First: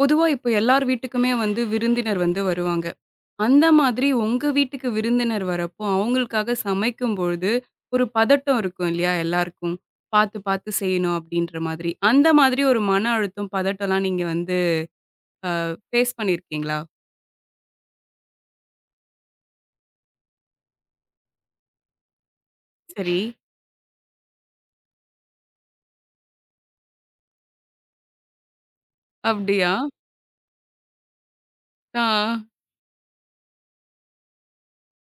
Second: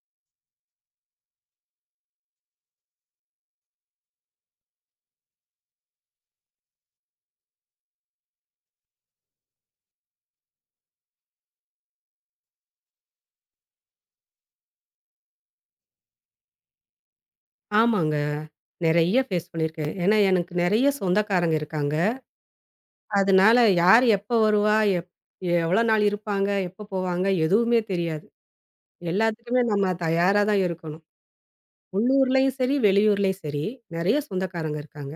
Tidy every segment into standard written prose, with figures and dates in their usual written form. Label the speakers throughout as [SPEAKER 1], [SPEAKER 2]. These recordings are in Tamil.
[SPEAKER 1] பொதுவா இப்ப எல்லார் வீட்டுக்குமே வந்து விருந்தினர் வந்து வருவாங்க. அந்த மாதிரி உங்க வீட்டுக்கு விருந்தினர் வரப்போ, அவங்களுக்காக சமைக்கும்பொழுது, ஒரு பதட்டம் இருக்கும் இல்லையா எல்லாருக்கும். பார்த்து பார்த்து செய்யணும் அப்படின்ற மாதிரி. அந்த மாதிரி ஒரு மன அழுத்தம், பதட்டம்லாம் நீங்க வந்து ஃபேஸ் பண்ணியிருக்கீங்களா?
[SPEAKER 2] ஆமாங்க. நெறைய ஃபேஸ் பண்ணியிருக்கேன். ஏன்னா எனக்கு நெறைய சொந்தக்காரங்க இருக்காங்க.
[SPEAKER 1] சரி.
[SPEAKER 2] அதனால யார் எப்ப வருவா? எவ்வளோ நாள் இருப்பாங்க? எப்ப போவாங்க? எதுவுமே தெரியாது. எல்லாத்துக்குமே
[SPEAKER 1] அப்படியா?
[SPEAKER 2] நம்ம தயாரா தான் இருக்கணும்.
[SPEAKER 1] ஆ.
[SPEAKER 2] உள்ளூர்லயும் சரி, வெளியூர்லயும் சரி, நெறைய சொந்தக்காரங்க இருக்காங்க.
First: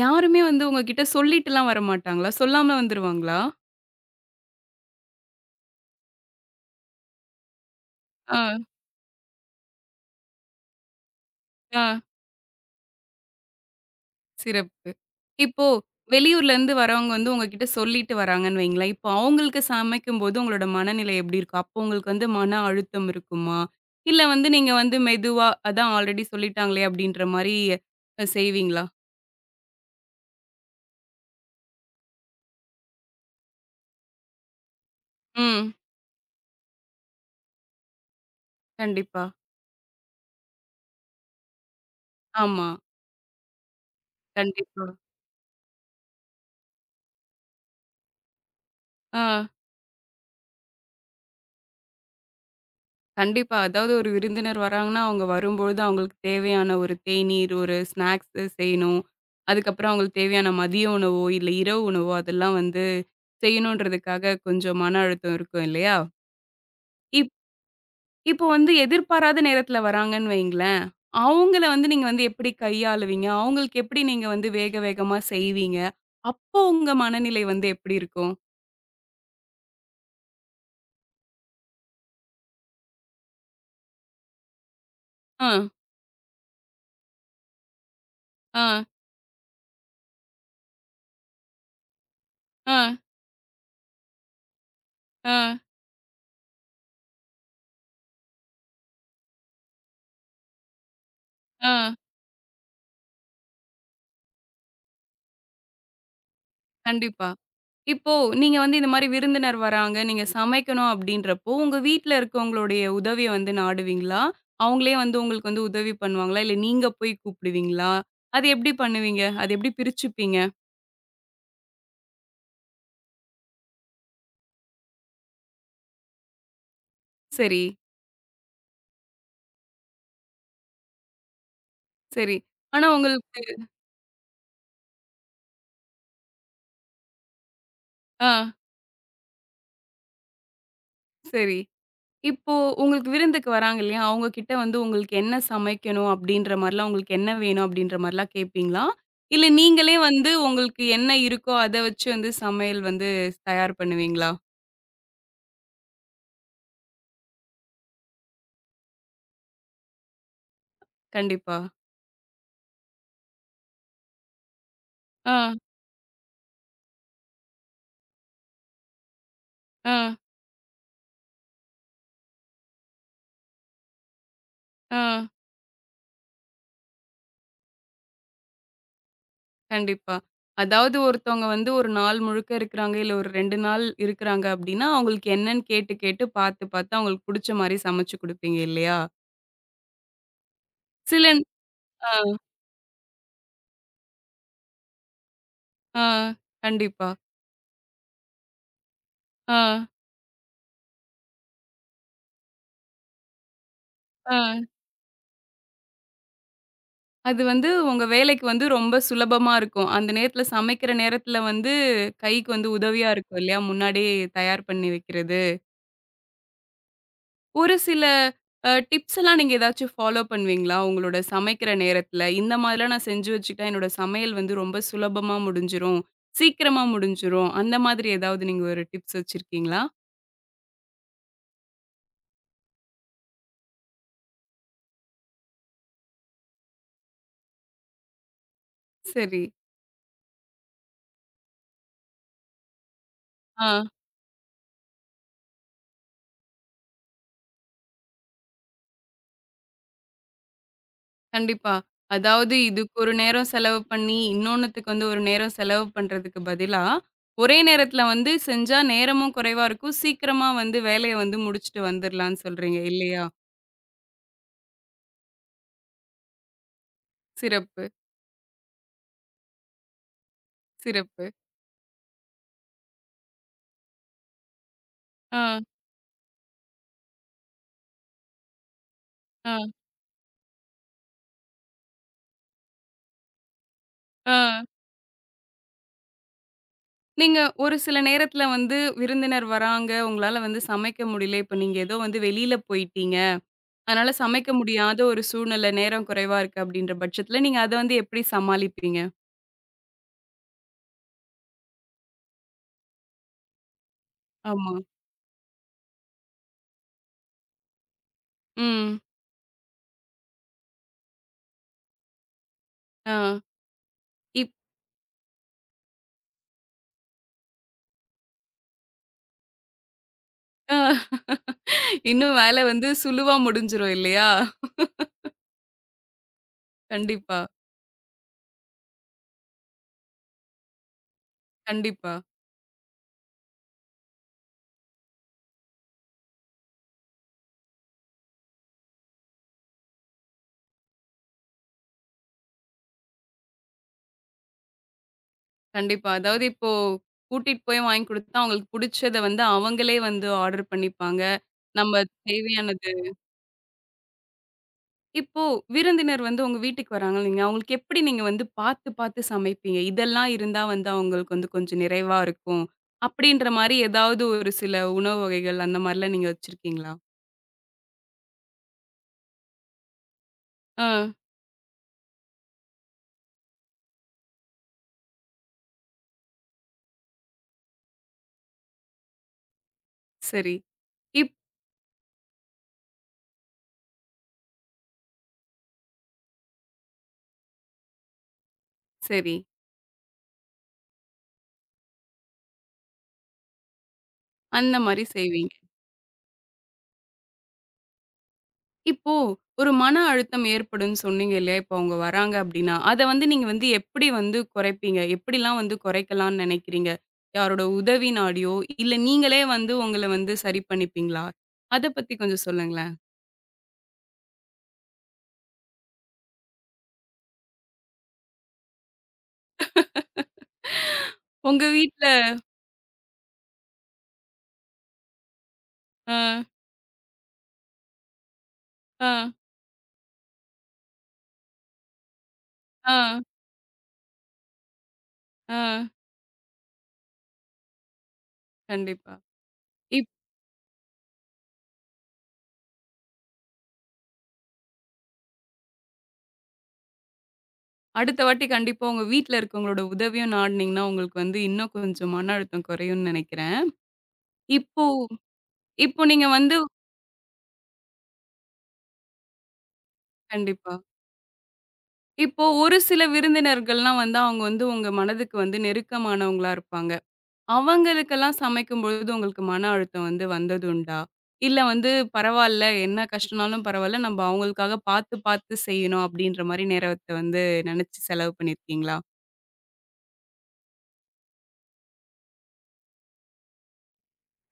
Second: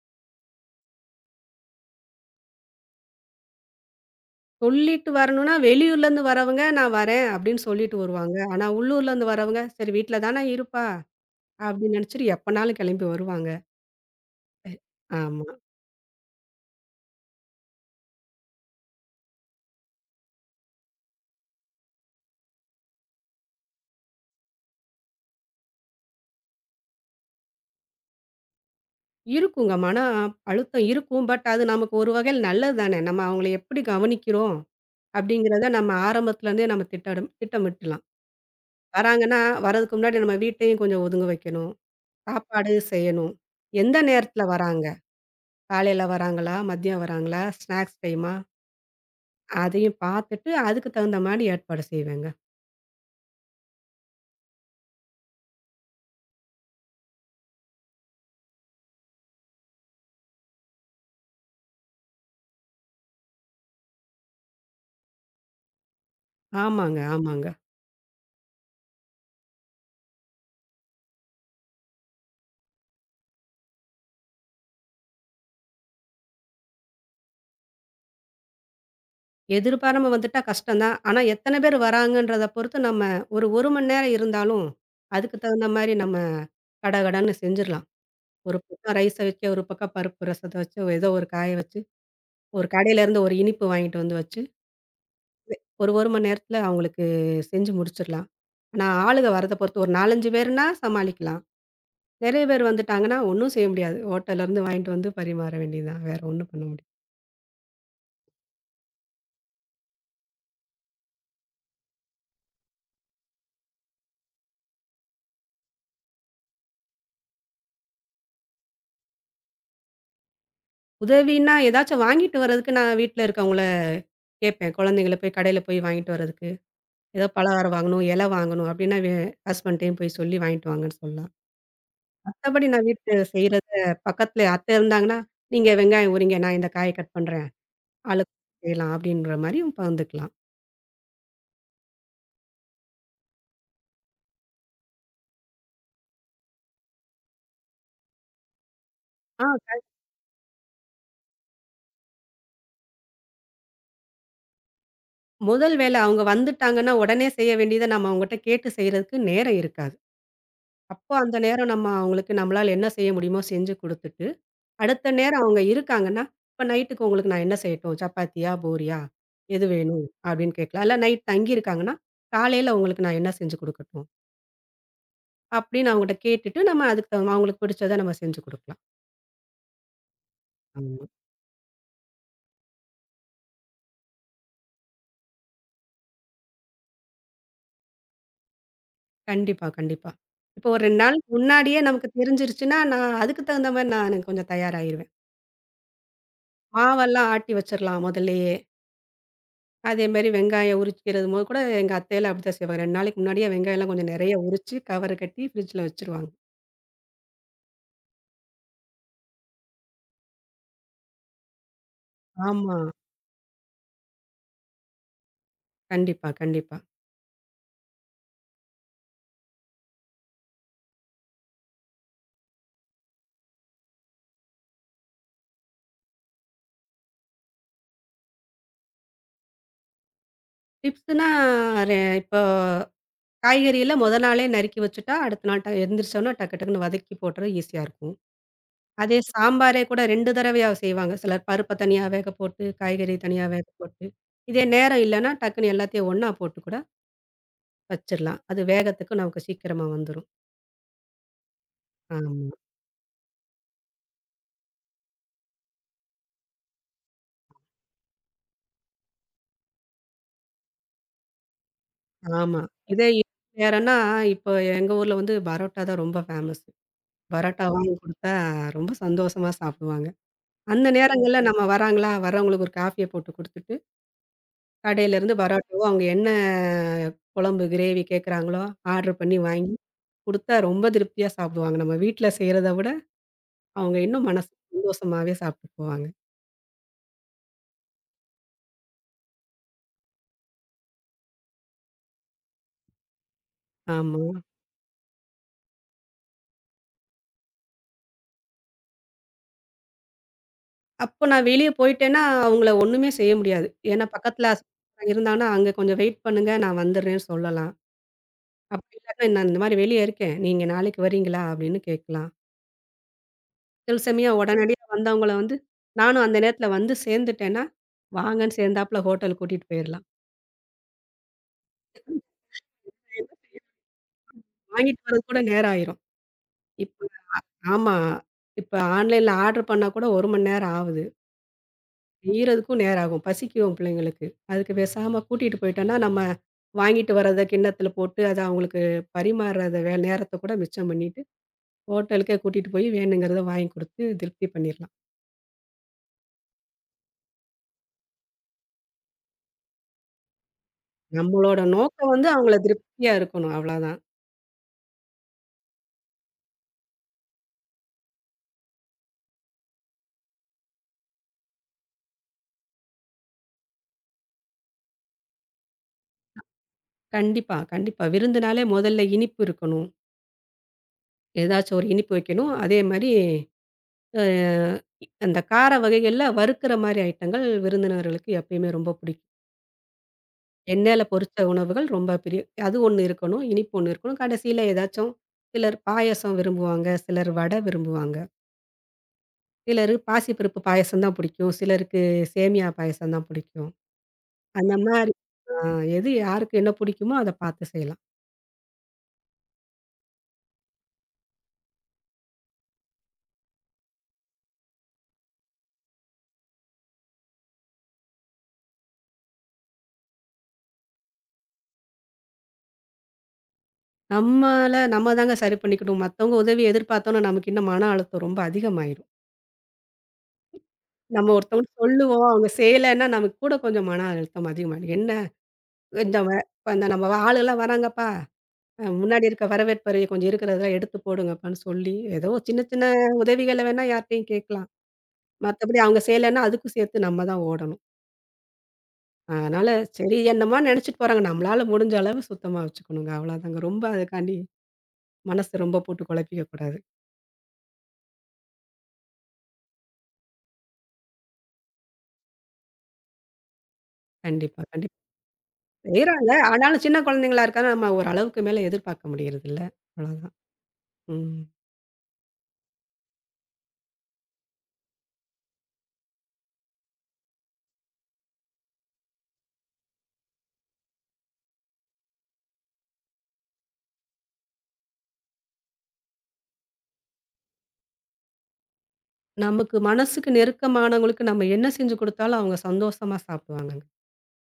[SPEAKER 1] யாருமே வந்து உங்ககிட்ட சொல்லிட்டுலாம் வரமாட்டாங்களா? சொல்லாம வந்துருவாங்களா?
[SPEAKER 2] சொல்லிட்டு வரணும்னா, வெளியூர்லேருந்து வரவங்க "நான் வரேன்" அப்படின்னு சொல்லிட்டு வருவாங்க.
[SPEAKER 1] ஆ,
[SPEAKER 2] ஆனா உள்ளூர்லேருந்து வரவங்க "சரி வீட்ல தானே இருப்பா"
[SPEAKER 1] ஆ.
[SPEAKER 2] அப்படின்னு நெனச்சுட்டு எப்பனாலும் கெளம்பி வருவாங்க.
[SPEAKER 1] சிறப்பு.
[SPEAKER 2] ஆமா.
[SPEAKER 1] இப்போ வெளியூர்லருந்து வரவங்க வந்து உங்ககிட்ட சொல்லிட்டு வராங்கன்னு வைங்களேன், இப்போ அவங்களுக்கு சமைக்கும்போது உங்களோட மனநிலை எப்படி இருக்கும்? அப்போ உங்களுக்கு வந்து மன அழுத்தம் இருக்குமா? இல்ல வந்து நீங்க வந்து மெதுவா, அதான் ஆல்ரெடி சொல்லிட்டாங்களே அப்படின்ற மாரி செய்வீங்களா?
[SPEAKER 2] இருக்குங்க. மன அழுத்தம் இருக்கும். பட் அது நமக்கு ஒரு வகையில நல்லது தானே. நம்ம அவங்கள எப்படி கவனிக்கிறோம் அப்படிங்கிறத
[SPEAKER 1] ம்.
[SPEAKER 2] நம்ம ஆரம்பத்துலேருந்தே நம்ம திட்டம் திட்டமிட்டுலாம்.
[SPEAKER 1] கண்டிப்பா.
[SPEAKER 2] வராங்கன்னா, வர்றதுக்கு முன்னாடி நம்ம வீட்டையும் கொஞ்சம் ஒதுங்க வைக்கணும்.
[SPEAKER 1] ஆமா.
[SPEAKER 2] சாப்பாடு செய்யணும். எந்த நேரத்தில வராங்க?
[SPEAKER 1] கண்டிப்பா.
[SPEAKER 2] காலையில வராங்களா? மதியம் வராங்களா? ஸ்நாக்ஸ் டைமா?
[SPEAKER 1] ஆ.
[SPEAKER 2] அதையும் பார்த்துட்டு அதுக்கு தகுந்த மாரி ஏற்பாடு செய்வேங்க.
[SPEAKER 1] கண்டிப்பா. அதாவது ஒரு விருந்தினர் வராங்கன்னா, அவங்க வரும்பொழுது அவங்களுக்கு தேவையான ஒரு தேநீர், ஒரு ஸ்நாக்ஸு செய்யணும். அதுக்கப்புறம் அவங்களுக்கு தேவையான மதிய உணவோ, இல்ல இரவு உணவோ அதெல்லாம் வந்து செய்யணுன்றதுக்காக கொஞ்சம் மன அழுத்தம் இருக்கும் இல்லையா?
[SPEAKER 2] ஆமாங்க,
[SPEAKER 1] இப்
[SPEAKER 2] ஆமாங்க.
[SPEAKER 1] இப்போ வந்து எதிர்பாராத நேரத்துல வராங்கன்னு வைங்களேன், அவங்கள வந்து நீங்க வந்து எப்படி கையாளுவீங்க? அவங்களுக்கு எப்படி நீங்க வந்து வேக வேகமா செய்வீங்க? அப்போ உங்க மனநிலை வந்து எப்படி இருக்கும்?
[SPEAKER 2] எதிர்பாராம வந்துட்டா கஷ்டம் தான். ஆனா எத்தன பேர் வராங்கன்றத பொறுத்து நம்ம ஒரு 1 மணி நேரம் இருந்தாலும், அதுக்கு
[SPEAKER 1] அ,
[SPEAKER 2] தகுந்த மாரி நம்ம கடகடன்னு செஞ்சிரலாம். ஒரு
[SPEAKER 1] அ,
[SPEAKER 2] பக்கம் ரைஸ வைக்க, ஒரு பக்கம் பருப்பு ரசத்த வச்சு, ஏதோ ஒரு காய வச்சு, ஒரு
[SPEAKER 1] அ,
[SPEAKER 2] கடையிலேருந்து ஒரு இனிப்பு வாங்கிட்டு வந்து வச்சு,
[SPEAKER 1] அ,
[SPEAKER 2] ஒரு 1 மணி நேரத்தில அவங்களுக்கு செஞ்சு முடிச்சிரலாம். ஆனா ஆளுக வரத பொறுத்து ஒரு 4, 5 பேருன்னா சமாளிக்கலாம்.
[SPEAKER 1] அ,
[SPEAKER 2] நெறைய பேர் வந்துட்டாங்கன்னா, ஒண்ணும் செய்ய முடியாது. ஹோட்டல்லருந்து வாங்கிட்டு வந்து பரிமாற வேண்டியது தான். வேற ஒண்ணும் பண்ண முடியாது.
[SPEAKER 1] கண்டிப்பா. இப்போ நீங்க வந்து இந்த மாரி விருந்தினர் வராங்க, நீங்க சமைக்கணும் அப்படின்றப்போ, உங்க வீட்ல இருக்கவங்களுடைய உதவிய வந்து நாடுவீங்களா? அவங்களே வந்து உங்களுக்கு வந்து உதவி பண்ணுவாங்களா? இல்ல நீங்க போய் கூப்பிடுவீங்களா? அது எப்படி பண்ணுவீங்க? அது எப்படி பிரிச்சுப்பீங்க?
[SPEAKER 2] உதவின்னா ஏதாச்சும் வாங்கிட்டு வரதுக்கு நான் வீட்ல இருக்கவங்கள கேட்பேன். குழந்தைங்கள போய் கடையில போய் வாங்கிட்டு வரதுக்கு. ஏதோ
[SPEAKER 1] சரி,
[SPEAKER 2] பலகாரம் வாங்கணும், இலை வாங்கணும் அப்டின்னா, ஹஸ்பண்ட்டயும் போய் சொல்லி வாங்கிட்டு வாங்கன்னு சொல்லலாம்.
[SPEAKER 1] சரி.
[SPEAKER 2] மத்தபடி நான்
[SPEAKER 1] ஆனா
[SPEAKER 2] வீட்ல
[SPEAKER 1] உங்களுக்கு.
[SPEAKER 2] செய்றத பக்கத்துல அத்த இருந்தாங்கன்னா, "நீங்க வெங்காயம் உரிங்க, நான் இந்த காய கட் பண்றேன்.
[SPEAKER 1] ஆ.
[SPEAKER 2] ஆளுக்கு செய்யலாம்" அப்டின்ற மாரியும் பகிர்ந்துக்கலாம்.
[SPEAKER 1] சரி. இப்போ உங்களுக்கு விருந்துக்கு வராங்க இல்லையா? அவங்க கிட்ட வந்து உங்களுக்கு என்ன சமைக்கணும் அப்படின்ற மாரிலாம், உங்களுக்கு என்ன வேணும் அப்படின்ற மாரிலாம் கேட்பீங்களா?
[SPEAKER 2] ஆ
[SPEAKER 1] இல்ல நீங்களே வந்து உங்களுக்கு என்ன இருக்கோ அத வச்சு வந்து சமையல் வந்து தயார் பண்ணுவீங்களா?
[SPEAKER 2] முதல் வேல அவங்க வந்துட்டாங்கன்னா, உடனே செய்ய வேண்டியத நம்ம அவங்கட்ட கேட்டு செய்றதுக்கு நேரம் இருக்காது. அப்போ அந்த
[SPEAKER 1] கண்டிப்பா.
[SPEAKER 2] நேரம் நம்ம அவங்களுக்கு நம்மளால என்ன செய்ய முடியுமோ செஞ்சு குடுத்துட்டு அடுத்த
[SPEAKER 1] ஆ,
[SPEAKER 2] நேரம் அவங்க இருக்காங்கன்னா, "இப்ப நைட்டுக்கு உங்களுக்கு நான் என்ன செய்யட்டும்? சப்பாத்தியா? பூரியா? எது
[SPEAKER 1] ஆ,
[SPEAKER 2] வேணும்?" அப்படின்னு கேட்கலாம். இல்ல நைட் தங்கியிருக்காங்கன்னா, "காலையில உங்களுக்கு நான் என்ன செஞ்சு குடுக்கட்டும்?"
[SPEAKER 1] ஆ.
[SPEAKER 2] அப்படின்னு அவங்கட்ட கேட்டுட்டு நம்ம அதுக்கு தகுந்த அவங்களுக்கு பிடிச்சத நம்ம செஞ்சு குடுக்கலாம்.
[SPEAKER 1] கண்டிப்பா. அதாவது
[SPEAKER 2] ஆமா.
[SPEAKER 1] ஒருத்தவங்க வந்து ஒரு நாள் முழுக்க இருக்கிறாங்க, இல்ல ஒரு 2 நாள் இருக்கிறாங்க அப்படின்னா, அவங்களுக்கு என்னன்னு கேட்டு கேட்டு, பார்த்து பார்த்து அவங்களுக்கு புடிச்ச மாரி சமைச்சு குடுப்பீங்க இல்லையா?
[SPEAKER 2] கண்டிப்பா, கண்டிப்பா. இப்போ ஒரு 2
[SPEAKER 1] சில.
[SPEAKER 2] நாளுக்கு முன்னாடியே நமக்கு
[SPEAKER 1] ஆ.
[SPEAKER 2] தெரிஞ்சிருச்சுன்னா, நான் அதுக்கு தகுந்த மாரி நானு கொஞ்சம் தயாராகிருவேன்.
[SPEAKER 1] ஆ. கண்டிப்பா.
[SPEAKER 2] மாவெல்லாம் ஆட்டி வச்சிரலாம் முதல்லயே.
[SPEAKER 1] ஆ,
[SPEAKER 2] அதேமாரி வெங்காயம் உரிக்கிறது மொத கூட எங்க அத்தையெல்லாம் அப்படித்தான் செய்வாங்க. 2 நாளைக்கு முன்னாடியே வெங்காயம்லாம் கொஞ்சம் நெறைய
[SPEAKER 1] ஆ.
[SPEAKER 2] உரிச்சு, கவர் கட்டி ஃப்ரிட்ஜ்ல வச்சுருவாங்க.
[SPEAKER 1] அது வந்து உங்க வேலைக்கு வந்து ரொம்ப சுலபமா இருக்கும். அந்த நேரத்துல சமைக்கிற நேரத்துல வந்து கைக்கு வந்து
[SPEAKER 2] ஆமா.
[SPEAKER 1] உதவியா இருக்கும் இல்லையா? முன்னாடியே தயார் பண்ணி வைக்கிறது.
[SPEAKER 2] கண்டிப்பா, கண்டிப்பா.
[SPEAKER 1] ஒரு சில டிப்ஸ் எல்லாம் நீங்க ஏதாச்சும் ஃபாலோ பண்ணுவீங்களா? உங்களோட சமைக்கிற நேரத்துல, இந்த மாதிரிலாம் நான் செஞ்சு வச்சுக்கிட்டா என்னோட சமையல் வந்து ரொம்ப சுலபமா முடிஞ்சிரும். சீக்கிரமா முடிஞ்சிரும். அந்த மாதிரி ஏதாவது நீங்க ஒரு டிப்ஸ் வச்சிருக்கீங்களா?
[SPEAKER 2] டிப்ஸ்னா இப்போ காய்கறியில மொத நாளே நறுக்கி வச்சுட்டா, அடுத்த நாள் எந்திரிச்சோன்னா டக்கு டக்குன்னு வதக்கி போட்டுறது ஈஸியா இருக்கும். அதே
[SPEAKER 1] சரி.
[SPEAKER 2] சாம்பாரே கூட 2 தடவையா செய்வாங்க. சிலர் பருப்ப தனியா வேக போட்டு, காய்கறி தனியா வேக
[SPEAKER 1] ஆ.
[SPEAKER 2] போட்டு. இதே நேரம் இல்லன்னா, டக்குன்னு எல்லாத்தையும் ஒண்ணா போட்டு கூட வச்சிரலாம். அது வேகத்துக்கு நமக்கு சீக்கிரமா வந்துரும்.
[SPEAKER 1] கண்டிப்பா.
[SPEAKER 2] ஆமா,
[SPEAKER 1] அதாவது இதுக்கு ஒரு நேரம் செலவு பண்ணி, இன்னொன்னுத்துக்கு வந்து ஒரு நேரம் செலவு பண்றதுக்கு பதிலா, ஒரே நேரத்துல வந்து செஞ்சா நேரமும் குறைவா இருக்கும். சீக்கிரமா வந்து வேலைய வந்து முடிச்சுட்டு வந்துரலாம்ன்னு
[SPEAKER 2] ஆமா.
[SPEAKER 1] சொல்றீங்க
[SPEAKER 2] இதே
[SPEAKER 1] இல்லையா?
[SPEAKER 2] வேறன்னா, இப்போ எங்க ஊர்ல வந்து பரோட்டா தான் ரொம்ப ஃபேமஸ். பரோட்டா
[SPEAKER 1] சிறப்பு,
[SPEAKER 2] வாங்கி குடுத்தா ரொம்ப சந்தோஷமா சாப்பிடுவாங்க. அந்த
[SPEAKER 1] சிறப்பு.
[SPEAKER 2] நேரங்கள்ல நம்ம வராங்களா, வர்றவங்களுக்கு ஒரு காஃபிய போட்டு குடுத்துட்டு, கடையிலேருந்து
[SPEAKER 1] ஆ,
[SPEAKER 2] பரோட்டாவோ அவங்க என்ன குழம்பு, கிரேவி கேட்குறாங்களோ ஆர்டர் பண்ணி
[SPEAKER 1] ஆ,
[SPEAKER 2] வாங்கி குடுத்தா ரொம்ப திருப்தியா சாப்பிடுவாங்க. நம்ம வீட்ல செய்றத விட, அவங்க இன்னும்
[SPEAKER 1] ஆ.
[SPEAKER 2] மனசு சந்தோஷமாவே சாப்பிட்டு போவாங்க.
[SPEAKER 1] நீங்க ஒரு சில நேரத்துல வந்து விருந்தினர் வராங்க, உங்களால வந்து சமைக்க முடியல. இப்ப நீங்க ஏதோ வந்து வெளியில போயிட்டீங்க. அதனால
[SPEAKER 2] ஆமா.
[SPEAKER 1] சமைக்க முடியாத ஒரு சூழ்நிலை, நேரம் குறைவா இருக்கு அப்படின்ற பட்சத்துல, நீங்க அத வந்து எப்படி சமாளிப்பீங்க?
[SPEAKER 2] அப்போ நான் வெளிய போயிட்டேன்னா, அவங்கள ஒண்ணுமே செய்ய முடியாது. ஏன்னா பக்கத்துல
[SPEAKER 1] ஆமா.
[SPEAKER 2] இருந்தாங்கன்னா, "அங்க கொஞ்சம் வெயிட் பண்ணுங்க, நான் வந்துடுறேன்னு" சொல்லலாம். அப்படி
[SPEAKER 1] ம்.
[SPEAKER 2] இல்லாட்டா, "நான் இந்த மாரி வெளிய இருக்கேன். நீங்க நாளைக்கு வரீங்களா?" அப்படின்னு கேட்கலாம்.
[SPEAKER 1] ஆ.
[SPEAKER 2] சில சமயம்
[SPEAKER 1] இப்
[SPEAKER 2] உடனடியா வந்தவங்கள வந்து, நானும் அந்த நேரத்துல வந்து சேர்ந்துட்டேன்னா, வாங்கன்னு சேர்ந்தாப்புல ஹோட்டல் கூட்டிட்டு போயிரலாம்.
[SPEAKER 1] ஆ. இன்னும் வேல வந்து
[SPEAKER 2] என்ன
[SPEAKER 1] சுலுவா
[SPEAKER 2] செய்ய?
[SPEAKER 1] முடிஞ்சிரும் இல்லையா?
[SPEAKER 2] வாங்கிட்டு வரதுக்கு கூட நேரம் ஆயிரும். இப்ப
[SPEAKER 1] கண்டிப்பா,
[SPEAKER 2] ஆமா. இப்ப ஆன்லைன்ல ஆர்டர் பண்ணா கூட 1 மணி நேரம் ஆகுது.
[SPEAKER 1] கண்டிப்பா,
[SPEAKER 2] செய்றதுக்கும் நேரம் ஆகும். பசிக்கும் பிள்ளைங்களுக்கு. அதுக்கு பேசாம கூட்டிட்டு போயிட்டோம்னா, நம்ம வாங்கிட்டு வர்றத கிண்ணத்துல போட்டு, அத அவங்களுக்கு பரிமாறுறத வே நேரத்த கூட மிச்சம் பண்ணிட்டு, ஹோட்டலுக்கே கூட்டிட்டு போய் வேணுங்கிறத வாங்கி குடுத்து திருப்தி பண்ணிரலாம்.
[SPEAKER 1] கண்டிப்பா. அதாவது இப்போ கூட்டிட்டு போய் வாங்கி குடுத்தா, அவங்களுக்கு புடிச்சத வந்து அவங்களே வந்து ஆர்டர் பண்ணிப்பாங்க.
[SPEAKER 2] நம்மளோட
[SPEAKER 1] நம்ம
[SPEAKER 2] நோக்கம் வந்து அவங்கள
[SPEAKER 1] தேவையானது.
[SPEAKER 2] திருப்தியா இருக்கணும். அவ்வளதான்.
[SPEAKER 1] இப்போ விருந்தினர் வந்து உங்க வீட்டுக்கு வராங்கன்னு வைங்க, அவங்களுக்கு எப்படி நீங்க வந்து பாத்து, பாத்து சமைப்பீங்க? இதெல்லாம் இருந்தா வந்து அவங்களுக்கு வந்து கொஞ்சம் நிறைவா இருக்கும். அப்படின்ற மாரி ஏதாவது ஒரு சில உணவு வகைகள் அந்த மாரிலாம் நீங்க வச்சிருக்கீங்களா?
[SPEAKER 2] கண்டிப்பா, கண்டிப்பா. விருந்துனாலே முதல்ல இனிப்பு இருக்கணும்.
[SPEAKER 1] ஆ,
[SPEAKER 2] ஏதாச்சும் ஒரு இனிப்பு வைக்கணும். அதே மாரி அ அந்த கார வகைகள்ல வறுக்கிற மாரி ஐட்டங்கள் விருந்தினர்களுக்கு எப்பயுமே ரொம்ப பிடிக்கும்.
[SPEAKER 1] சரி.
[SPEAKER 2] எண்ணெயில
[SPEAKER 1] இப்
[SPEAKER 2] பொரிச்ச உணவுகள் ரொம்ப பிரியம். அது ஒண்ணு இருக்கணும். இனிப்பு ஒண்ணு இருக்கணும். கடைசியில ஏதாச்சும் சிலர் பாயாசம் விரும்புவாங்க. சிலர் வடை விரும்புவாங்க.
[SPEAKER 1] சரி.
[SPEAKER 2] சிலரு பாசிப்பருப்பு பாயாசம் தான் பிடிக்கும். சிலருக்கு சேமியா பாயாசம் தான் பிடிக்கும். அந்த
[SPEAKER 1] அந்த மாரி
[SPEAKER 2] மாரி ஆ
[SPEAKER 1] செய்வீங்க.
[SPEAKER 2] எது யாருக்கு என்ன பிடிக்குமோ அத பார்த்து செய்யலாம்.
[SPEAKER 1] இப்போ ஒரு மன அழுத்தம் ஏற்படும்ன்னு சொன்னீங்க இல்லையா? இப்போ அவங்க வராங்க அப்டின்னா, அத வந்து நீங்க வந்து எப்படி வந்து குறைப்பீங்க? எப்படிலாம் வந்து குறைக்கலாம்னு நினைக்கிறீங்க? யாரோட உதவி நாடியோ, இல்ல நீங்களே வந்து உங்கள வந்து சரி பண்ணிப்பீங்களா? அத பத்தி கொஞ்சம் சொல்லுங்களேன்.
[SPEAKER 2] நம்மால நம்ம தாங்க சரி பண்ணிக்கணும். மத்தவங்க உதவி எதிர்பார்த்தோம்னா, நமக்கு இன்னும் மன அழுத்தம் ரொம்ப அதிகமாயிரும். நம்ம
[SPEAKER 1] உங்க
[SPEAKER 2] ஒருத்தவங்க
[SPEAKER 1] வீட்ல
[SPEAKER 2] சொல்லுவோம், அவங்க செய்யலன்னா, நமக்கு கூட கொஞ்சம் மன அழுத்தம் அதிகமாயிடும். என்ன
[SPEAKER 1] அ,
[SPEAKER 2] கொஞ்சம் இப்ப இந்த நம்ம ஆளுலாம் வராங்கப்பா, முன்னாடி
[SPEAKER 1] அ,
[SPEAKER 2] இருக்க வரவேற்பறைய கொஞ்சம் இருக்கிறதெல்லாம் எடுத்து போடுங்கப்பான்னு சொல்லி, ஏதோ சின்ன சின்ன
[SPEAKER 1] அ,
[SPEAKER 2] உதவிகள வேணா யார்ட்டயும் கேட்கலாம்.
[SPEAKER 1] அ,
[SPEAKER 2] மத்தபடி அவங்க செய்யலன்னா, அதுக்கும் சேர்த்து நம்ம தான் ஓடணும்.
[SPEAKER 1] கண்டிப்பா.
[SPEAKER 2] அதனால
[SPEAKER 1] இப்
[SPEAKER 2] சரி என்னமோ நெனச்சுட்டு போறாங்க. நம்மளால முடிஞ்ச அளவு சுத்தமா வச்சுக்கணுங்க. அவ்வளோதாங்க. ரொம்ப அதுக்காண்டி மனசு ரொம்ப போட்டு குழப்பிக்க கூடாது.
[SPEAKER 1] அடுத்த வாட்டி கண்டிப்பா உங்க வீட்ல இருக்கவங்களோட உதவியும் நாடுனீங்கன்னா, உங்களுக்கு வந்து இன்னும் கொஞ்சம் மன அழுத்தம் குறையும்னு நினைக்கிறேன்.
[SPEAKER 2] கண்டிப்பா,
[SPEAKER 1] இப்போ
[SPEAKER 2] கண்டிப்பா.
[SPEAKER 1] இப்போ நீங்க
[SPEAKER 2] செய்றாங்க.
[SPEAKER 1] வந்து
[SPEAKER 2] ஆனாலும் சின்ன குழந்தைங்களா இருக்கனால, நம்ம ஒரு அளவுக்கு மேல எதிர்பார்க்க முடியறதில்ல. அவ்வளோதான்.
[SPEAKER 1] கண்டிப்பா.
[SPEAKER 2] ம்.
[SPEAKER 1] இப்போ ஒரு சில விருந்தினர்கள்லாம் வந்து, அவங்க வந்து உங்க மனதுக்கு வந்து நெருக்கமானவங்களா இருப்பாங்க. அவங்களுக்கெல்லாம் சமைக்கும்பொழுது உங்களுக்கு மன அழுத்தம் வந்து வந்ததுண்டா? இல்ல வந்து பரவால்ல, என்ன கஷ்டம்னாலும் பரவால்ல, நம்ப அவங்களுக்காக பாத்து பாத்து செய்யணும் அப்படின்ற மாரி நேரத்த வந்து நெனச்சு செலவு பண்ணியிருக்கீங்களா?
[SPEAKER 2] நமக்கு மனசுக்கு நெருக்கமானவங்களுக்கு நம்ம என்ன செஞ்சு குடுத்தாலும் அவங்க சந்தோஷமா சாப்பிடுவாங்கங்க.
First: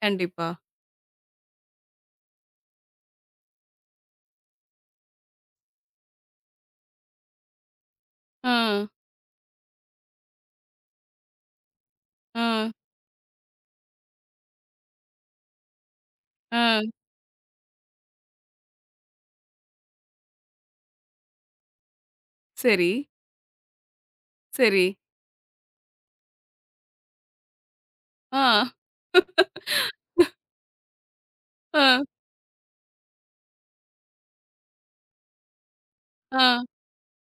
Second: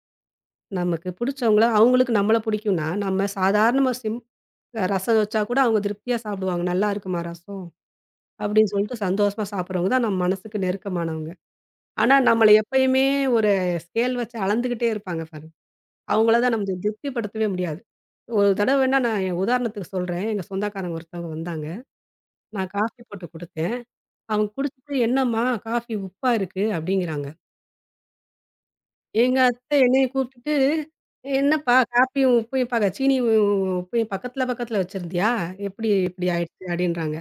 [SPEAKER 1] கண்டிப்பா.
[SPEAKER 2] நமக்கு புடிச்சவங்கள அவங்களுக்கு நம்மள புடிக்கும்னா, நம்ம சாதாரணமா சிம் அ ரசம் வச்சா கூட அவங்க திருப்தியா சாப்பிடுவாங்க. "நல்லா இருக்குமா ரசம்?"
[SPEAKER 1] ஆ,
[SPEAKER 2] அப்படின்னு சொல்லிட்டு சந்தோஷமா சாப்பிடுறவங்க தான் நம்ம மனசுக்கு நெருக்கமானவங்க. ஆனா
[SPEAKER 1] ஆ,
[SPEAKER 2] நம்மள எப்பயுமே ஒரு ஸ்கேல் வச்சு அளந்துகிட்டே இருப்பாங்க பாருங்க. அவங்கள தான் நம்ம
[SPEAKER 1] ஆ.
[SPEAKER 2] திருப்திப்படுத்தவே முடியாது. ஒரு தடவ வேணா நான் என் உதாரணத்துக்கு சொல்றேன். எங்க சொந்தக்காரங்க ஒருத்தவங்க வந்தாங்க. நான்
[SPEAKER 1] சரி,
[SPEAKER 2] காஃபி போட்டு குடுத்தேன். அவங்க
[SPEAKER 1] சரி.
[SPEAKER 2] குடிச்சுட்டு, "என்னம்மா காஃபி உப்பா இருக்கு" அப்படிங்கிறாங்க.
[SPEAKER 1] ஆ,
[SPEAKER 2] எங்க அத்தை என்னைய கூப்பிட்டுட்டு, "என்னப்பா
[SPEAKER 1] ஆ,
[SPEAKER 2] காப்பியும், உப்பையும் சீனியும் உப்பையும் பக்கத்துல பக்கத்துல வச்சிருந்தியா? எப்படி இப்படி ஆயிடுச்சு?"
[SPEAKER 1] ஆ,
[SPEAKER 2] அப்படின்றாங்க.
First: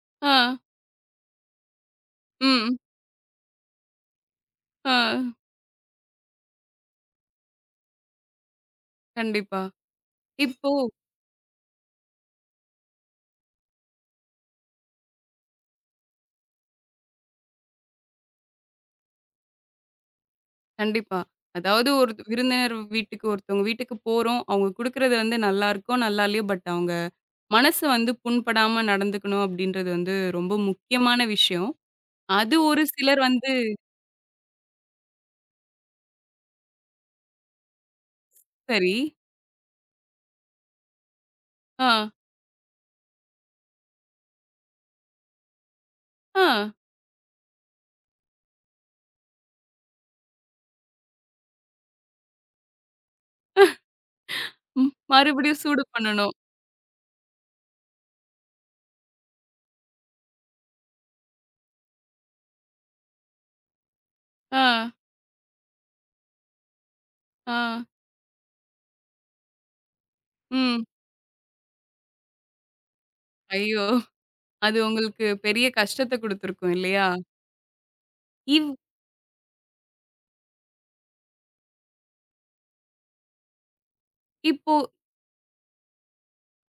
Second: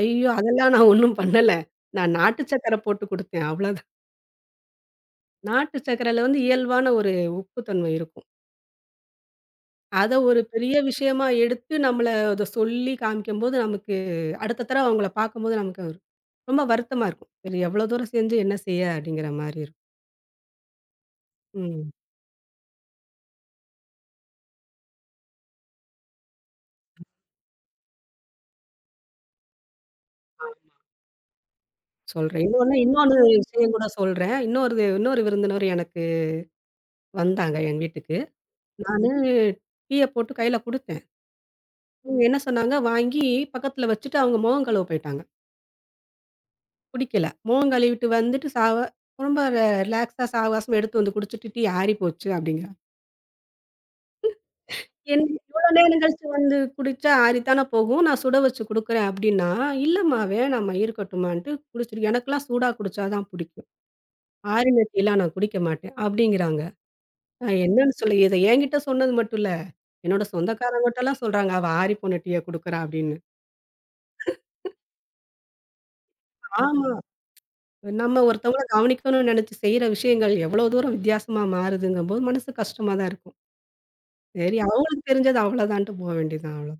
[SPEAKER 2] ஐயோ!
[SPEAKER 1] ஆ.
[SPEAKER 2] அதெல்லாம் நான் ஒண்ணும் பண்ணல. நான் நாட்டு
[SPEAKER 1] ம்.
[SPEAKER 2] சர்க்கரை போட்டு குடுத்தேன், அவ்வளோதான்.
[SPEAKER 1] ஆ.
[SPEAKER 2] நாட்டு சர்க்கரையில வந்து இயல்பான ஒரு உப்பு தன்மை இருக்கும்.
[SPEAKER 1] கண்டிப்பா.
[SPEAKER 2] அத ஒரு
[SPEAKER 1] இப்போ
[SPEAKER 2] பெரிய விஷயமா எடுத்து நம்மள அத சொல்லி காமிக்கும்போது, நமக்கு அடுத்த தடவ அவங்கள பார்க்கும்போது நமக்கு ஒரு ரொம்ப வருத்தமா இருக்கும். "சரி எவ்வளோ தூரம் செஞ்சு என்ன செய்ய?" அப்படிங்கிற மாரி இருக்கும்.
[SPEAKER 1] கண்டிப்பா. அதாவது
[SPEAKER 2] ம்.
[SPEAKER 1] ஒரு விருந்தினர் வீட்டுக்கு ஒருத்தவங்க வீட்டுக்கு போறோம். அவங்க குடுக்குறது வந்து நல்லா இருக்கோ, நல்லா இல்லையோ, பட் அவங்க மனசு வந்து புண்படாம நடந்துக்கணும் அப்படின்றது வந்து ரொம்ப முக்கியமான விஷயம்.
[SPEAKER 2] சொல்றேன்.
[SPEAKER 1] அது
[SPEAKER 2] இன்னொன்னு
[SPEAKER 1] ஒரு
[SPEAKER 2] இன்னொன்னு
[SPEAKER 1] சிலர் வந்து
[SPEAKER 2] விஷயம் கூட சொல்றேன். இன்னொரு இன்னொரு விருந்தினர் எனக்கு வந்தாங்க என் வீட்டுக்கு.
[SPEAKER 1] சரி.
[SPEAKER 2] நானு டீய போட்டு கையில குடுத்தேன்.
[SPEAKER 1] ஆ,
[SPEAKER 2] இவுங்க என்ன சொன்னாங்க, வாங்கி பக்கத்துல வச்சுட்டு அவுங்க முகம் கழுவ போயிட்டாங்க.
[SPEAKER 1] ஆ,
[SPEAKER 2] குடிக்கல. முகம் கழுவிட்டு வந்துட்டு ரொம்ப ரிலாக்ஸா சாவகாசமா எடுத்து வந்து குடிச்சுட்டு, "டீ ஆறி போச்சு" அப்டிங்கிறாங்க.
[SPEAKER 1] ம்.
[SPEAKER 2] என்
[SPEAKER 1] மறுபடியும்
[SPEAKER 2] இவ்ளோ
[SPEAKER 1] சூடு
[SPEAKER 2] நேரம் கழிச்சு
[SPEAKER 1] பண்ணணும்.
[SPEAKER 2] வந்து குடிச்சா ஆறித்தானே போகும். நான் சுட வச்சு குடுக்குறேன் அப்டின்னா, "இல்லம்மா வேணாம்மா இருக்கட்டுமான்ட்டு" குடிச்சுட்டு, "எனக்கெல்லாம் சூடா குடிச்சா தான் புடிக்கும்.
[SPEAKER 1] ஆ,
[SPEAKER 2] ஆறின டீலாம் நான் குடிக்க மாட்டேன்" அப்டிங்கிறாங்க.
[SPEAKER 1] ஆ,
[SPEAKER 2] நான் என்னன்னு சொல்லி இத என்கிட்ட சொன்னது மட்டும் இல்ல. என்னோட
[SPEAKER 1] ம்.
[SPEAKER 2] சொந்தக்காரங்கட்டலாம் சொல்றாங்க. "அவ ஆறிப்போன டீய குடுக்குறா" அப்படின்னு.
[SPEAKER 1] ஐயோ! அது உங்களுக்கு பெரிய கஷ்டத்த குடுத்துருக்கும்
[SPEAKER 2] ஆமா.
[SPEAKER 1] இல்லையா?
[SPEAKER 2] நம்ம ஒருத்தவங்கள
[SPEAKER 1] இவ்
[SPEAKER 2] கவனிக்கணும்னு நெனச்சு செய்ற விஷயங்கள் எவ்வளோ தூரம் வித்தியாசமா மாறுதுங்கும்போது, மனசு கஷ்டமா தான் இருக்கும். சரி
[SPEAKER 1] இப்போ
[SPEAKER 2] அவங்களுக்கு தெரிஞ்சது அவ்வளோதான்ட்டு போ வேண்டியதுதான் அவ்வளோ.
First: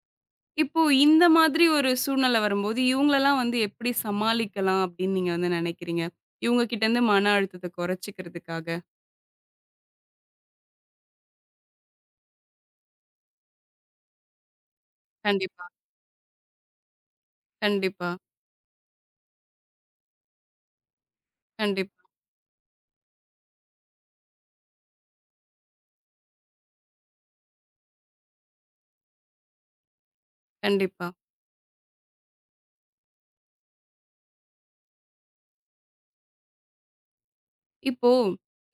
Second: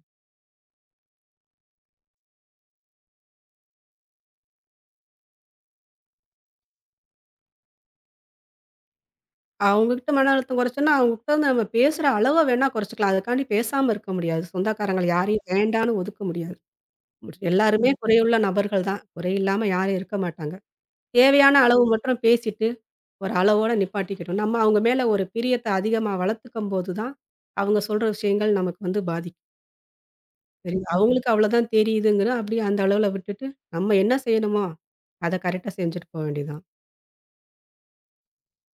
[SPEAKER 1] இப்போ இந்த மாதிரி ஒரு சூழ்நிலை வரும்போது, இவங்களலாம் வந்து எப்படி சமாளிக்கலாம் அப்படின்னு நீங்க வந்து நினைக்கிறீங்க? இவங்க கிட்டேருந்து மன அழுத்தத்த குறைச்சுக்கிறதுக்காக.
[SPEAKER 2] அவங்ககிட்ட மன அழுத்தம் குறைச்சோம்னா, அவங்ககிட்ட வந்து நம்ம பேசுற அளவ வேணா குறைச்சுக்கலாம். அதுக்காண்டி பேசாம இருக்க முடியாது. சொந்தக்காரங்கள யாரையும்
[SPEAKER 1] கண்டிப்பா,
[SPEAKER 2] வேண்டான்னு ஒதுக்க முடியாது. எல்லாருமே
[SPEAKER 1] கண்டிப்பா,
[SPEAKER 2] குறையுள்ள நபர்கள் தான். குறை இல்லாம யாரும் இருக்க மாட்டாங்க. தேவையான அளவு
[SPEAKER 1] கண்டிப்பா,
[SPEAKER 2] மட்டும் பேசிட்டு, ஒரு அளவோட நிப்பாட்டிக்கணும். நம்ம அவங்க மேல ஒரு பிரியத்த அதிகமா வளர்த்துக்கும்போது தான், அவங்க சொல்ற விஷயங்கள் நமக்கு வந்து பாதிக்கும். சரி,
[SPEAKER 1] கண்டிப்பா.
[SPEAKER 2] அவங்களுக்கு அவ்வளோதான் தெரியுதுங்கிற அப்படியே அந்த அளவுல விட்டுட்டு, நம்ம என்ன செய்யணுமோ, அத கரெக்ட்டா செஞ்சுட்டு போ வேண்டியதுதான்.
[SPEAKER 1] இப்போ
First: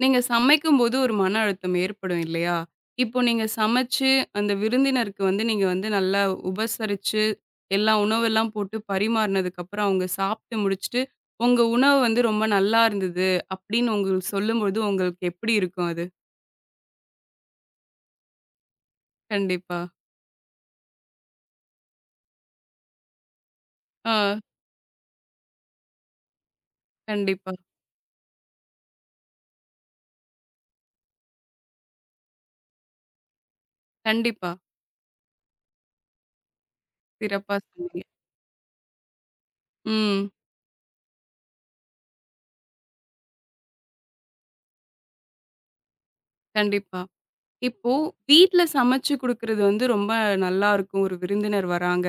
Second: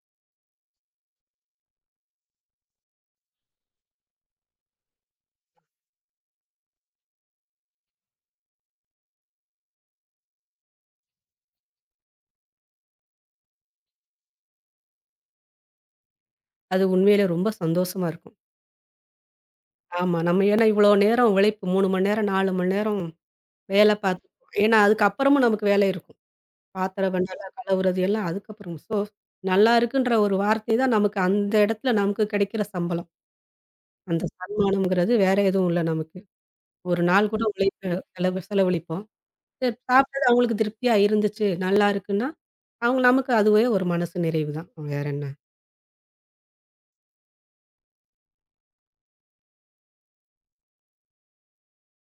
[SPEAKER 1] நீங்க சமைக்கும்போது ஒரு மன அழுத்தம் ஏற்படும் இல்லையா? இப்போ நீங்க சமைச்சு அந்த விருந்தினருக்கு வந்து நீங்க வந்து நல்லா உபசரிச்சு, எல்லா உணவெல்லாம் போட்டு பரிமாறுனதுக்கப்புறம், அவங்க சாப்பிட்டு முடிச்சுட்டு, உங்க உணவு வந்து ரொம்ப நல்லா இருந்தது அப்படின்னு உங்களுக்கு சொல்லும்போது உங்களுக்கு எப்படி இருக்கும் அது?
[SPEAKER 2] அது உண்மையிலே ரொம்ப சந்தோஷமா இருக்கும்.
[SPEAKER 1] கண்டிப்பா.
[SPEAKER 2] ஆமா. நம்ம ஏன்னா இவ்வளோ நேரம் உழைப்பு 3 மணி நேரம், 4 மணி நேரம் வேலை
[SPEAKER 1] ஆ.
[SPEAKER 2] பார்த்துருப்போம். ஏன்னா அதுக்கப்புறமும் நமக்கு வேலை இருக்கும். பாத்திரம்
[SPEAKER 1] கண்டிப்பா,
[SPEAKER 2] பண்டாலாம் கழுவுறது எல்லாம் அதுக்கப்புறம். ஸோ, நல்லா இருக்குன்ற ஒரு வார்த்தை தான் நமக்கு அந்த இடத்துல நமக்கு கிடைக்கிற சம்பளம். அந்த
[SPEAKER 1] கண்டிப்பா.
[SPEAKER 2] சன்மானம்ங்கிறது வேற எதுவும் இல்ல நமக்கு. ஒரு நாள் கூட
[SPEAKER 1] சிறப்பா
[SPEAKER 2] உழைப்பு
[SPEAKER 1] சொன்னீங்க.
[SPEAKER 2] செலவு செலவழிப்போம். சரி சாப்பிட்டது
[SPEAKER 1] ம்.
[SPEAKER 2] அவங்களுக்கு திருப்தியா இருந்துச்சு, நல்லா இருக்குன்னா, அவங்க நமக்கு அதுவே ஒரு மனசு நிறைவு தான். வேற என்ன?
[SPEAKER 1] கண்டிப்பா. இப்போ வீட்ல சமைச்சு குடுக்குறது வந்து ரொம்ப நல்லா இருக்கும். ஒரு விருந்தினர் வராங்க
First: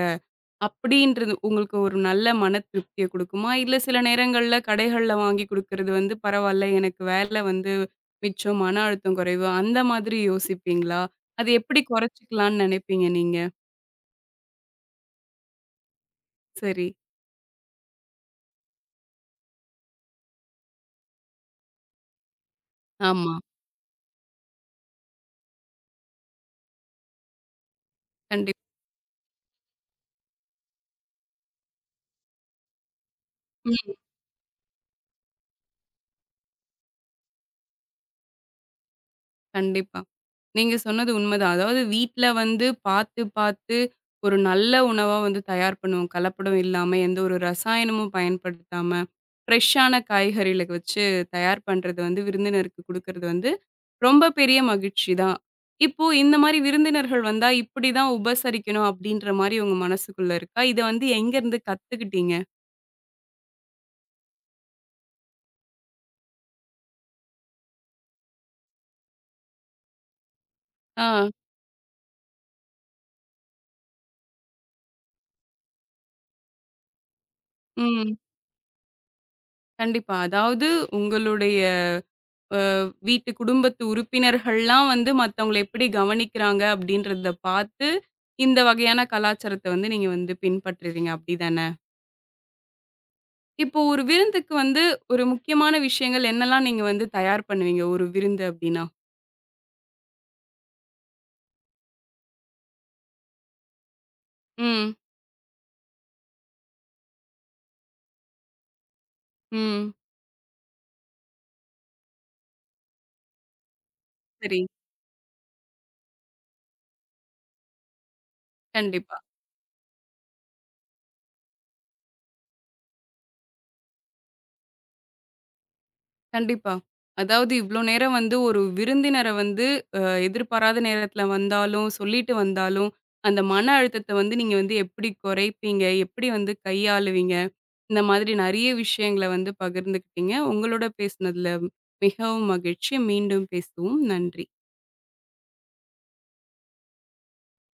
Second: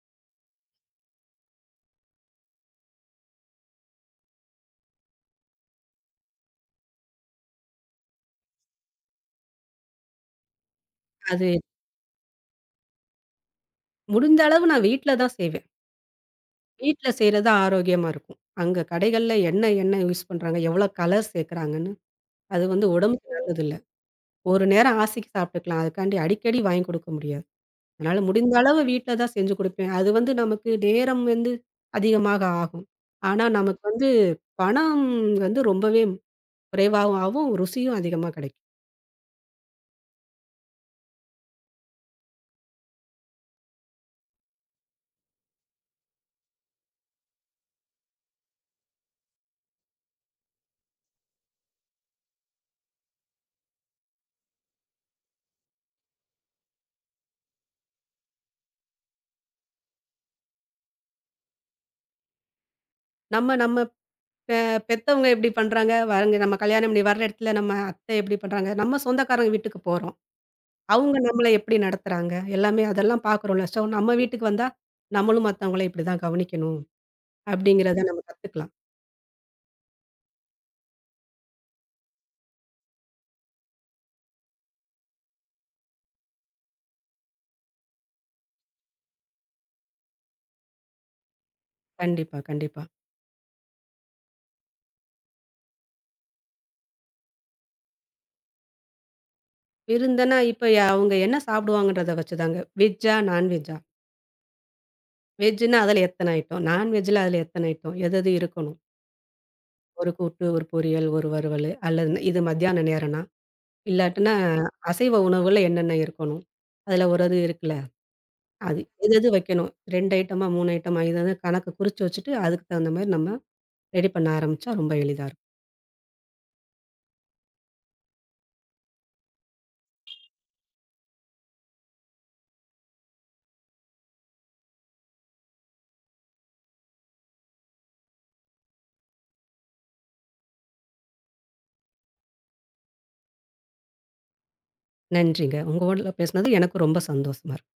[SPEAKER 1] அப்படின்றது உங்களுக்கு ஒரு நல்ல மன திருப்திய குடுக்குமா? இல்ல சில நேரங்கள்ல கடைகள்ல வாங்கி குடுக்குறது வந்து பரவால்ல, எனக்கு வேல வந்து மிச்சம், மன அழுத்தம் குறைவு அந்த மாதிரி யோசிப்பீங்களா? அது
[SPEAKER 2] அது
[SPEAKER 1] எப்படி குறைச்சுக்கலாம்ன்னு நினைப்பீங்க நீங்க?
[SPEAKER 2] முடிந்த அளவு நான் வீட்ல தான் செய்வேன்.
[SPEAKER 1] சரி.
[SPEAKER 2] வீட்ல செய்றது ஆரோக்கியமா இருக்கும். அங்க கடைகள்ல என்ன எண்ணெய் யூஸ் பண்றாங்க, எவ்வளோ கலர் சேர்க்குறாங்கன்னு, அது வந்து
[SPEAKER 1] ஆமா.
[SPEAKER 2] உடம்புக்கு நல்லதில்ல. ஒரு நேரம் ஆசைக்கு சாப்பிட்டுக்கலாம். அதுக்காண்டி அடிக்கடி வாங்கி குடுக்க முடியாது. அதனால முடிந்த
[SPEAKER 1] கண்டிப்பா.
[SPEAKER 2] அளவு வீட்ல தான் செஞ்சு குடுப்பேன். அது வந்து நமக்கு நேரம் வந்து அதிகமாக ஆகும். ஆனா, நமக்கு வந்து பணம் வந்து ரொம்பவே குறைவாவும் ஆகும். ருசியும் அதிகமா கிடைக்கும்.
[SPEAKER 1] கண்டிப்பா. நீங்க சொன்னது உண்மதான். அதாவது வீட்ல வந்து பார்த்து, பார்த்து ஒரு நல்ல உணவா வந்து தயார் பண்ணுவோம். கலப்படம் இல்லாம, எந்த ஒரு ரசாயனமும் பயன்படுத்தாம, ஃப்ரெஷ்ஷான காய்கறிகள வச்சு தயார் பண்றது வந்து விருந்தினருக்கு குடுக்கறது வந்து ரொம்ப பெரிய மகிழ்ச்சி தான். இப்போ இந்த மாரி விருந்தினர்கள் வந்தா இப்படி தான் உபசரிக்கணும் அப்படின்ற மாரி உங்க மனசுக்குள்ள இருக்கா? இத வந்து எங்கருந்து கத்துக்கிட்டீங்க?
[SPEAKER 2] நம்ம நம்ம பெ பெத்தவங்க எப்படி பண்றாங்க, வரங்க நம்ம கல்யாணம் பண்ணி வர இடத்துல நம்ம அத்தை எப்படி பண்றாங்க, நம்ம சொந்தக்காரங்க வீட்டுக்கு போறோம். அவங்க
[SPEAKER 1] ஆ.
[SPEAKER 2] நம்மள எப்படி நடத்துறாங்க, எல்லாமே அதெல்லாம் பார்க்குறோம்ல. ஸோ, நம்ம வீட்டுக்கு வந்தா நம்மளும் மத்தவங்கள இப்படி தான் கவனிக்கணும், அப்படிங்கிறத
[SPEAKER 1] ம்.
[SPEAKER 2] நம்ம கத்துக்கலாம்.
[SPEAKER 1] கண்டிப்பா. அதாவது உங்களுடைய வீட்டு குடும்பத்து உறுப்பினர்கள்லாம் வந்து மத்தவங்கள எப்படி கவனிக்கிறாங்க அப்படின்றத பார்த்து, இந்த வகையான கலாச்சாரத்த வந்து நீங்க வந்து பின்பற்றுறீங்க அப்படிதானே?
[SPEAKER 2] கண்டிப்பா, கண்டிப்பா.
[SPEAKER 1] இப்போ ஒரு விருந்துக்கு வந்து ஒரு முக்கியமான விஷயங்கள் என்னலாம் நீங்க வந்து தயார் பண்ணுவீங்க? ஒரு விருந்து அப்படின்னா?
[SPEAKER 2] விருந்துன்னா இப்ப அவங்க என்ன சாப்பிடுவாங்கன்றத வச்சுதாங்க. வெஜ்ஜா, நான்வெஜ்ஜா?
[SPEAKER 1] ம்,
[SPEAKER 2] வெஜ்ஜுன்னா அதில எத்தன ஐட்டம்? நான்வெஜ்ஜில அதில எத்தன ஐட்டம்? எது எது இருக்கணும்?
[SPEAKER 1] ம்.
[SPEAKER 2] ஒரு கூட்டு, ஒரு பொரியல், ஒரு வறுவலு அல்லது இது மத்தியான நேரம்னா, இல்லாட்டினா
[SPEAKER 1] சரி.
[SPEAKER 2] அசைவ உணவுகள்ல என்னென்ன இருக்கணும்? அதில ஒரு இது இருக்குல்ல. அது எது
[SPEAKER 1] கண்டிப்பா.
[SPEAKER 2] எது வைக்கணும்? 2 ஐட்டமா, 3 ஐட்டமா இது இது கணக்கு குறிச்சு வச்சுட்டு, அதுக்கு தகுந்த மாரி நம்ம ரெடி பண்ண ஆரம்பிச்சா ரொம்ப எளிதா இருக்கும்.
[SPEAKER 1] கண்டிப்பா. அதாவது இவ்ளோ நேரம் வந்து ஒரு விருந்தினர வந்து அ எதிர்பாராத நேரத்தில வந்தாலும், சொல்லிட்டு வந்தாலும், அந்த மன அழுத்தத்த வந்து நீங்க வந்து எப்படி குறைப்பீங்க? எப்படி வந்து கையாளுவீங்க? இந்த மாதிரி நெறைய விஷயங்கள வந்து பகிர்ந்துக்கிட்டீங்க. உங்களோட பேசினதுல மிகவும் மகிழ்ச்சி. மீண்டும் பேசுவோம். நன்றி.
[SPEAKER 2] நன்றிங்க. உங்களோட பேசினது எனக்கு ரொம்ப சந்தோஷமா இருக்கு.